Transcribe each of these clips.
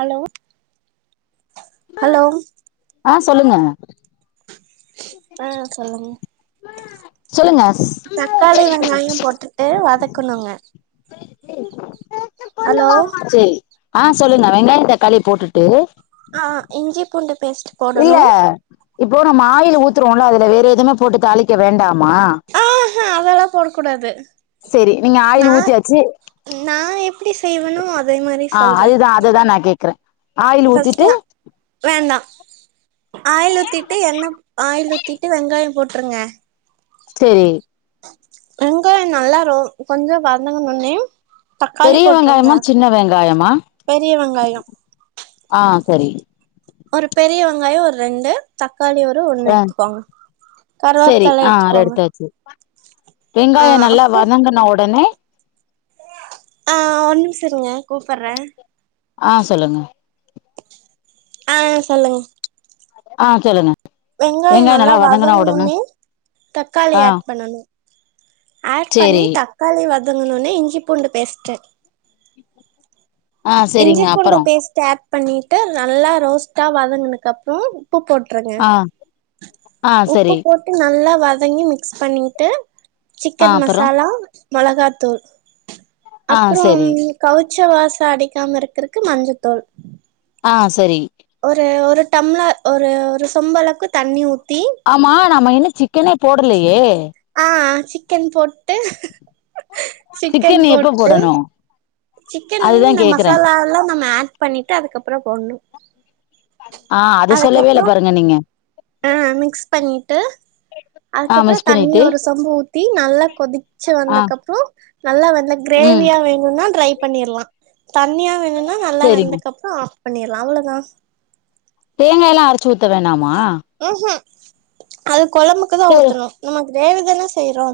hello hello ஆ சொல்லுங்க ஆ சொல்லுங்க சொல்லுங்க தக்காளி வெங்காயோ போட்டுட்டு வதக்கணுங்க ஹலோ செரி ஆ சொல்லுங்க வெங்காயோ தக்காளி போட்டுட்டு ஆ இஞ்சி பூண்டு பேஸ்ட் இல்ல போடணு இப்போ நம்ம ஆயில் ஊத்துருவோல்ல அதுல வேறு எதுமே போட்டு தாளிக்க வேண்டாமா ஆஹா அதெல்லா போடக் கூடாது செரி நீங்க ஆயில் நா ஊத்தியாச்சி நா எப்டி செய்வேனோ அதே மாரி ஆ சொல்றே அதுதா அத தா நா கேக்கறே ஆயில் ஊத்திட்டு வேணா ஆயில் ஊத்திட்டு எண்ண ஆயில் ஊத்திட்டு வெங்காயோ போட்ருங்க செரி வெங்காயோ நல்லா ரோ கொஞ்சோ வதங்கனோனே பெரிய வெங்காயமா சின்ன வெங்காயமா பெரிய வெங்காயோ ஆ செரி ஒரு பெரிய வெங்காயோ ஒரு ரெண்டு தக்காளி ஒரு ஒண்ணு ஆ எடுத்துக்கோங்க சரி கருவோப்புல எடுத்துக்கோங்க ஆ வெங்காயோ நல்லா அப்றோ வதங்குன ஒடனே ஆ ஒரு நிமிஷ இருங்க கூப்பற ஆ சொல்லுங்க ஆ சொல்லுங்க ஆ சொல்லுங்க வெங்காயோ நல்லா வதங்குன ஒனே ஆ தக்காளிய ஆட் பண்ணனு ஆட் பண்ணி சேரி தக் காளி வதங்குனோனே இஞ்சி பூண்டு பேஸ்ட்டு ஆ இஞ்சி சேரிங்க பூண்டு அப்பறோ பேஸ்ட ஆட் பண்ணிட்டு நல்லா ரோஸ்ட்டா வதங்குனக்கப்றோ உப்பு போட்ருங்க ஆ ஆ உப்பு சரி போட்டு நல்லா வதங்கி மி க்ஸ் பண்ணிட்டு ஆ சிக்கன் அப்பறோ மசாலா மொளகாத்தூள் ஆ அப்றோம் சரி கவுச்ச வாச அடிக்காம இருக்கறக்கு மஞ்சத்தூள் ஆ செரி ஒரு ஒரு டம்ளர் ஒரு ஒரு சொம்பளவுக்கு தண்ணி ஊத்தி ஆமா நாம இன்னு சிக்கனே போடலையே ஆ ஆ சிக்கன் போட்டு சிக்கன் எப்ப போட்டு போடணு சிக்கன்ல வந்து அதுதா இந்த கேக்குறே மசாலாலா நம்ம ஆட் பண்ணிட்டு அதுக்கப்றோ போட்ணு ஆ அத சொல்லவே இல்ல அதுக்கப்புறோ பாருங்க நீங்க ஆ மிக்ஸ் பண்ணிட்டு ஆ அதுக்கப்ற மிஸ் தண்ணி பண்ணிட்டு ஒரு சொம்பு ஊத்தி நல்லா கொதிச்சு ஆ வந்தக்கப்றோ நல்லா வந்து ம் கிரேவியா வேணுனா ட்ரை பண்ணிற்லா தண்ணியா வேணுனா நல்லா சரிங்க வெந்தக்கப்ற ஆஃப் பண்ணிற்லா அவளதா தேங்காய்லா அரைச்சு ஊத்த வேணாமா ம் ம் அது கொழம்புக்கு தா ஊத்தணு நம்ம கிரேவி தான செய்றோ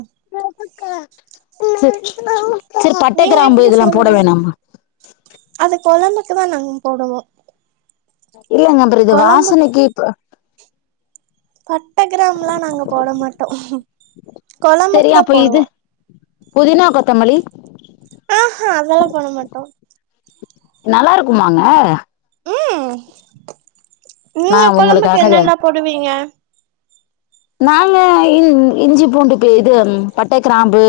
ச சேரி பட்ட நீங்க கிராம்பு எப்டி இதெல்லா போட செய்வீங்க வேணாமா அது கொழம்புக்கு தா நாங்க போடுவோ இல்லங்க அப்ற இது கொழம்பு வாசனைக்கு இப்ப பட்ட கிராம்புலா நாங்க போட மாட்டோ கொழம்புக்கு தெரியு தா அப்ப இது போடுவோ புதினா கொத்தமல்லி ஹ அதெல்லா போடமாட்டோ நல்லா இருக்குமாங்க ம் நா நீங்க கொழம்புக்கு உங்களுக்காக இத என்னென்ன போடுவீங்க நாங்க இன் இஞ்சி பூண்டு பே இது பட்ட கிராம்பு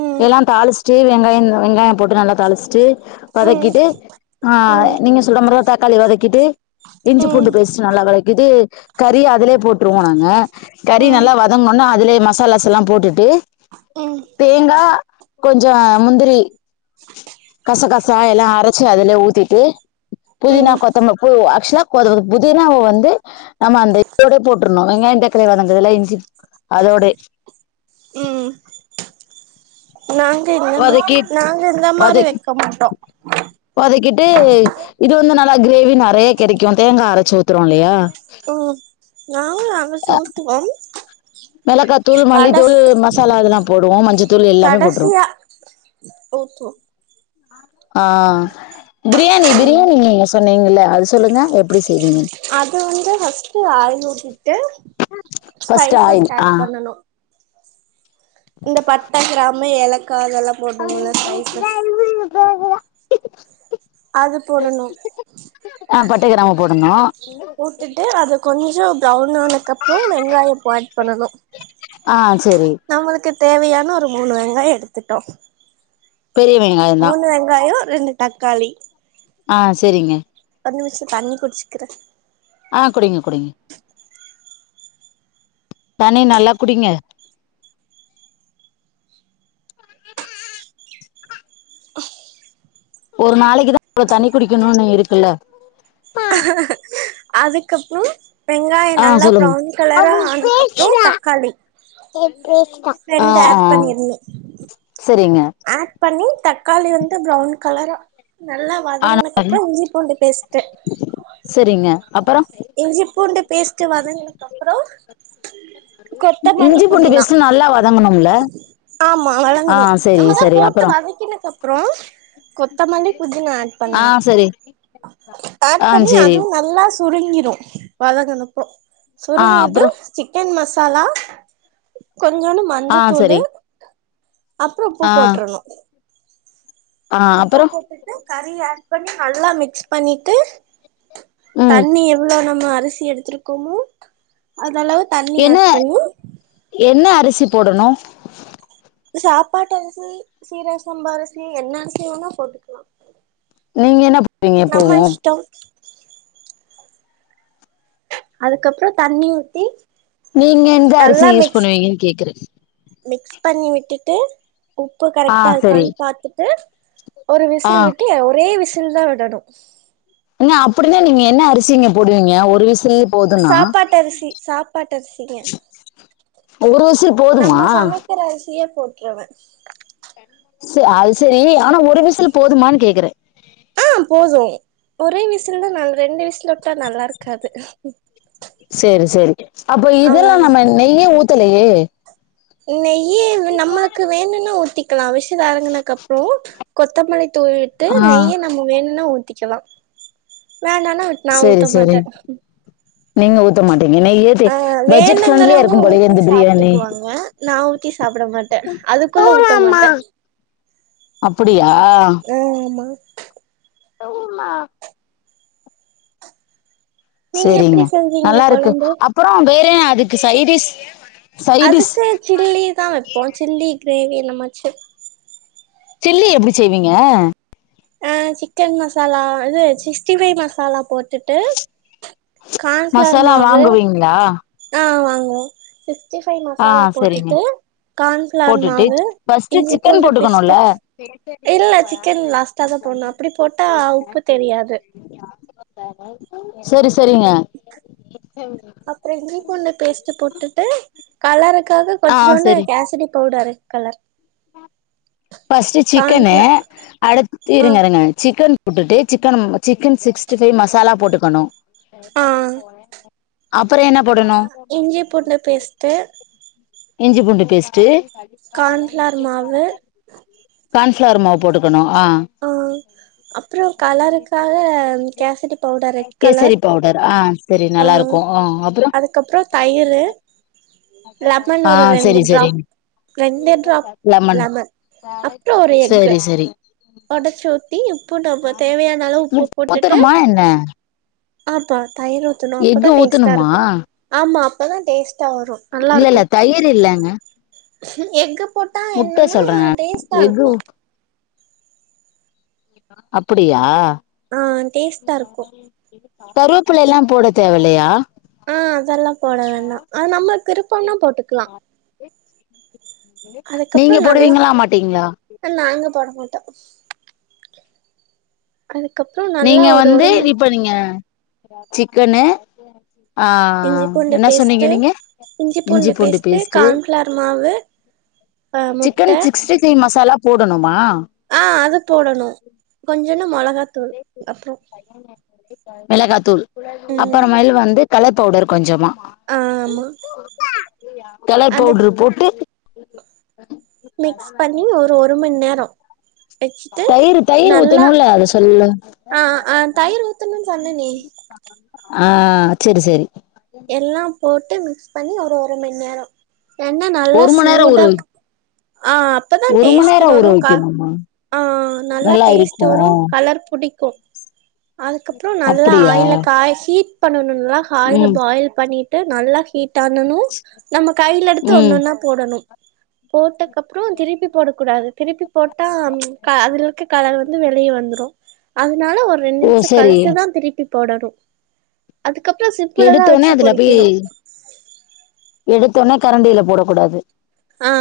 ம் எல்லா தாளிச்சுட்டு வெங்காய வெங்காய போட்டு நல்லா தாளிச்சுட்டு ம் வதக்கிட்டு ஆ ம் நீங்க சொல்ற மாரிதா தக்காளி வதக்கிட்டு இஞ்சி ம் பூண்டு பேஸ்ட்டு நல்லா வதக்கிட்டு கறி அதுலே போட்ருவோ நாங்க கறி ம் நல்லா வ தங்குனோன அதுலே மசாலாஸெல்லா போட்டுட்டு ம் தேங்கா கொஞ்ச முந்திரி கச கசா எல்லா அரச்சு அதுலே ஊத்திட்டு புதினா ம் கொத்தம பு ஆக்சுவலா அது புதினாவ வந்து நம்ம அந்த இதோடே போட் ணு வெங்காய தக்காளி வதங்குதுல இஞ்சிப் அதோடே ம் நாங்க இந்த மா வதக்கி நாங்க இந்த மாரி வதக் வெக்க மாட்டோ வதக்கிட்டு இது வந்து நல்லா கிரேவி நெறையா கெடைக்கு தேங்கா அரைச்சு ஊத்துரோ இல்லையா ம் நாங்களு அரைச்சு ஊத்துவோம் மிளகாத்தூள் மல்லித்தூள் மசாலா இதெல்லா போடுவோ மஞ்சத்தூள் எல்லாமே போட்ருவோ ஓப்போ ஆ பிரியாணி ம் பிரியாணி நீங்க சொன்னீங்கல்ல அது சொல்லுங்க எப்டி செய்வீங்கன் அது வந்து ஃபஸ்ட்டு ஆயில் ஊத்திகிட்டு ஃபர்ஸ்ட்டு ஸ்பைசஸ் ஆயில் ஆ ஆட் பண்ணணு இந்த பட்ட கிராமு ஏலக்கா அதெல்லா போட்ணுமுல்ல ஸ்பைசஸ் உ அது போடணு ஆ பட்ட கிராம்பு போடணு போட்டுட்டு அது கொஞ்சோ பிரவுன் ஆனக் அப்றோ வெங்காயோ இப் ஆட் பண்ணணு ஆ செரி நம்முளுக்கு தேவையான ஒரு மூணு வெங்காயோ எடுத்துட்டோ பெரிய வெங்காயந்தா ங்காயோ ரெண்டு தக்காளி ஆ செரிங்க ஒர் நிம்ஷோ தண்ணி குடிச்சுக்கிறே ஆ குடிங்க குடிங்க தண்ணி நல்லா குடிங்க ஒரு நாளைக்கு தா இவ்ளோ தண்ணி குடிக்குணுனு இருக்குல்ல அதுக்கப்றோ வெங்காயோ ஆ நல்லா சொல்லுங்க ப்ரவுன் கலரா ஆனக்கப்றோ தக்காளி ஆ ரெண்டு ஆ ஆட் பண்ணிருந்தே சரிங்க ஆட் பண்ணி தக்காளி வந்து ப்ரவுன் கலரு நல்லா வதங் ஆனா வதங்னக்கப்றோ இஞ்சி பூண்டு பேஸ்ட்டு செரிங்க அப்பறோ இஞ்சி பூண்டு பேஸ்ட்டு வதங்னக் அப்றோ இஞ்சி பூண்டு பேஸ்ட்டு நல்லா வதங்கணும்ல ஆ செரி செரி அப்றோ வதக்கினக் அப்றோ கொத்தமல்லி புதினா ஆட் ஆ பண்ணனு செரி ஆட் ஆ பண்ணி செரி அதுவு நல்லா சுருங்கிரு வதங்குனப்போ ஆ சுருங்கிது அப்புறோ சிக்கன் மசாலா கொஞ்சோனு ஆ மஞ்சத்தூளு செரி அப்றோ உப்பு ஆ போட்ரனு ஆ உப்பு அப்புறோ போட்டுட்டு கறி ஆட் பண்ணி நல்லா மிக்ஸ் பண்ணிட்டு ம் தண்ணி எவ்ளோ நம்ம அரிசி எடுத்துருக்கோமோ அதளவு தண்ணி என்ன ஆட் பண்ணி என்ன அரிசி போடணு சாப்பாட்டு அரிசி சீரக சாம்பா அரிசி என்ன அரிசி வேணா போட்டுக்லா நீங்க என்ன போடுவிங்க எப்பவு ட்டவ் அதுக்கப்றோ தண்ணி ஊத்தி நீங்க எந்த அரிசி நல்லா யூஸ் மிக்ஸ் பண்ணுவிங்க கேக்குறே மிக்ஸ் பண்ணி விட்டுட்டு உப்பு ஆ கரெக்ட்டா செரி இருக்கான் பாத்துட்டு ஒரு ஆ விசில் விட்டு ஒரே விஸ் சில் தா விடணு ஏங்க அப்டின்னா நீங்க என்ன அரிசிங்க போடுவீங்க ஒரு விசில் போதுன்னா சாப்பாட்டரிசி சாப்பாட்டு அரிசி ங்க [unintelligible] நம்ம சமைக்குற அரிசியே போட்ருவே சு அது சரி ஆனா ஒரு விசில் போதுமான்னு கேக்குறே அ போது ஒரே விசில் தா நல் ரெண்டு விசில் உட்டா நல்லாருக்காது சேரி சேரி அப்ப இதுல அவ்ளோதா நம்ம நெய்யே ஊத்தலயே நெய்யு நம்மளுக்கு வேணுனா ஊத்திக்கலா விசில் எறங்கனக்கு அப்றோ கொத்தமல்லி தூவிவிட்டு ஆ நெய்ய நம்ம வேணுனா ஊத்திக்கலா வேண்டானா நா சேரி ஊத்த சேரி மாட்டே நீங்க ஊத்த மாட்டிங்க நெய்யி ஆ வேணுங்றவங்க ஊத்தி பிரியாணி சாப்ட்டுக்குவாங்க நா ஊத்தி சாப்ட மாட் ட அதுக்குள்ள ஊத்த மாட்ட அப்புடியா ஓ ஆமா உம் மா நீங்க சேரிங்க எப்டி செஞ்சீங்க நல்லா இருக்கு கொழம்பு அப்பறோ வேற அதுக்கு சைடிஸ் அதுக்கு சில்லி தா வைப்போ சில்லி கிரேவி என்ன மாச்சு சில்லி எப்டி செய்வீங்க அ சிக்கன் மசாலா இது சிக்ஸ்டி ஃபைவ் மசாலா போட்டுட் டு கான்பிளார் மாவு ளா ஆமாங்க சிக்ஸ்டி ஃபைவ் ஆ மசாலா சரிங்க போட்டுட்டு கான்பிளார் போட்டுட்டு மாவு ஃபர்ஸ்ட் இஞ்சி சிக்கன் பூண்டு பேஸ்ட்டு போட்டுக்கணும்ல இல்ல சிக்கன் லாஸ்ட் டா தா போட்ணு அப்டி போட்டா உப்பு தெரியாது சேரி சரிங்க அப்றோ இஞ்சி பூண்டு பேஸ்ட்டு போட்டுட்டு கலருக்காக ஆ கொஞ்சோன்டு சரி கேசரி powder red colour first chicken cornflour அடுத் ஆ இருங்க இருங்க சிக்கன் உட்டுட்டு சிக்கனம் சிக்கன் சிக்ஸ்டி ஃபைவ் மசாலா போட்டுக்கணு ஆ அப்பறம் என்னா போடணு இஞ்சி பூண்டு பேஸ்ட்டு இஞ்சி பூண்டு பேஸ்ட்டு கார்ன்ஃப்ளார் மாவு கான்ஃப்ளார் மாவு போட்டுக்கணு ஆ அ அப்றோ கலருக்காக கேசரி பவுடர் ரெட் கேசரி கலர் பவுடர் ஆ சரி அ நல்லா இருக்கு ஆ அப்புறோ அதுக்கப்பறோ தையிரு லெமன் ஆ ஒரு ரெண்டு சரி சரி டிராப் ரெண்டு டிராப் லெமன் அப்றோ ஒரு எக்கு சரி சரி உடைச்சி ஊத்தி உப்பு டப்பா தேவையான அளவு உப்பு முட்ட போட்டுட்டு ஊத்தணுமா என்ன ஆப்பா தயிர் ஊத்துணும் அப்பதா எக்கு டேஸ்ட்டா ஊத்தணுமா இருக்கு ஆமா அப்பதா டேஸ்ட்டா வரும் இல்ல இல்ல தயிரு இல்லங்க எக்கு போட்டா முட்டை என்னன்னா சொல்றே நானு டேஸ்ட்டா எக்கு இருக்கு ஊ அப்புடியா ஆ டேஸ்ட்டா இருக்கு கருவுப்பில எல்லா போட தேவல்லயா அ அதெல்லா போட வேண்டா அ நம்ம விருப்பன்னா போட்டுக்கலா நீங்க அதுக்கப்றோ நல்லா போடுவீங்களா மாட்டீங்ளா நாங்க போட மாட்டோ கதுக்கப்றோ நீங்க வந்து இப்ப நீங்க சிக்கனு அ இஞ்சி பூண்டு என்ன சொன்னீங்க பேஸ்ட்டு நீங்க இஞ்சி பூண்டு பேஸ்ட்டு ஆ முட்ட சிக்கன் சிக்ஸ்டி ஃபைவ் மசாலா போடணுமா ஆ அது போடணு கொஞ்சுண்டு மொளகா தூள் அப்றோ மிளகாத்தூள் ம் அப்புறமேல் வந்து கலர் பவுடர் கொஞ்சமா ஆமா கலர் அது பவுடரு போட் மிக்ஸ் பண்ணி ஒரு ஒரு மண் நேரோ வச்சிட்டு தயிரு தயிர் நல்லா ஊத்தணுல்ல அத சொல்லு அ அ தயிர் ஊத்தணுன்னு சொன்னனே அ சேரி சரி எல்லா போட்டு மிக்ஸ் பண்ணி ஒரு ஒரு மணி நேர எண்ணெ நல்லா ஒரு மண் நேரோ ஊற வை சூடாக் ஆ அப்பதா ஒரு மண் டேஸ்ட் நேரோ ஊற வருக்கா வைக்கணுமா ஆ நல்லா டேஸ்ட் வரு கலர் புடிக்கு அதுக்கப்பற நல்லா அப்டியா ஆயில காய்ச்சி ஹீட் பண்ணணு காயில ம் பாயில் பண்ணி ட்டு நல்லா ஹீட் ஆன்னனு நம்ம கைல எடுத்து ம் ஒன்னொன்னா போடணு போட்டக்கப்பற திருப்பி போடக்கூடாது திருப்பி போட்டா அதுல இருக்க கலர் வந்து வெளிய வந்துரு அதனால ஒரு ரெண்டு ஓ நிமிஷ சரி கழிச்சுதா திருப்பி போடணு அதுக்கப்ற சிப்புளதா எடுத்தோனே வச்சு பொறிக்கணு எடுத்தொனே கரண்டில போடக்கூடாது ஆ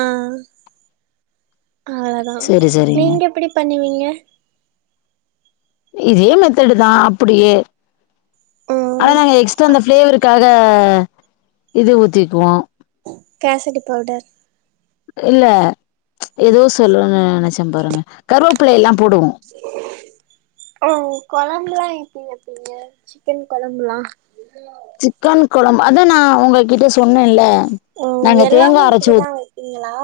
அவ்ளோதா செரி செரிங்க நீங்க எப்டி பண்ணுவீங்க இதே மெத்தடு தா அப்படியே ஆனா ம் நாங்க எக்ஸ்ட்ரா அந்த பிளேவருக்காக இது ஊத்திக்குவோ கேசடி பவுடர் இல்ல எதோ சொல்லனுன் நெனைச்ச பாருங்க கருவேப்பிளைலா போடுவோ [inaudible] ஓ கொழம்புலா எப்டி வப்பிங்க சிக்கன் கொழம்புலா சிக்கன் கொழம்பு அதா நா உங்ககிட்ட சொன்னேன்ல நாங்க தேங்கா அரச்சு ஊத் இங்களா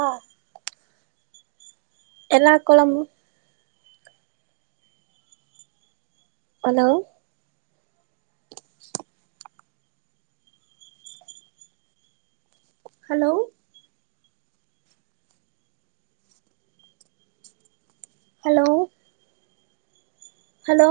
எல்லா கொழம்பு ஹலோ [inaudible] ஹலோ ஹலோ ஹலோ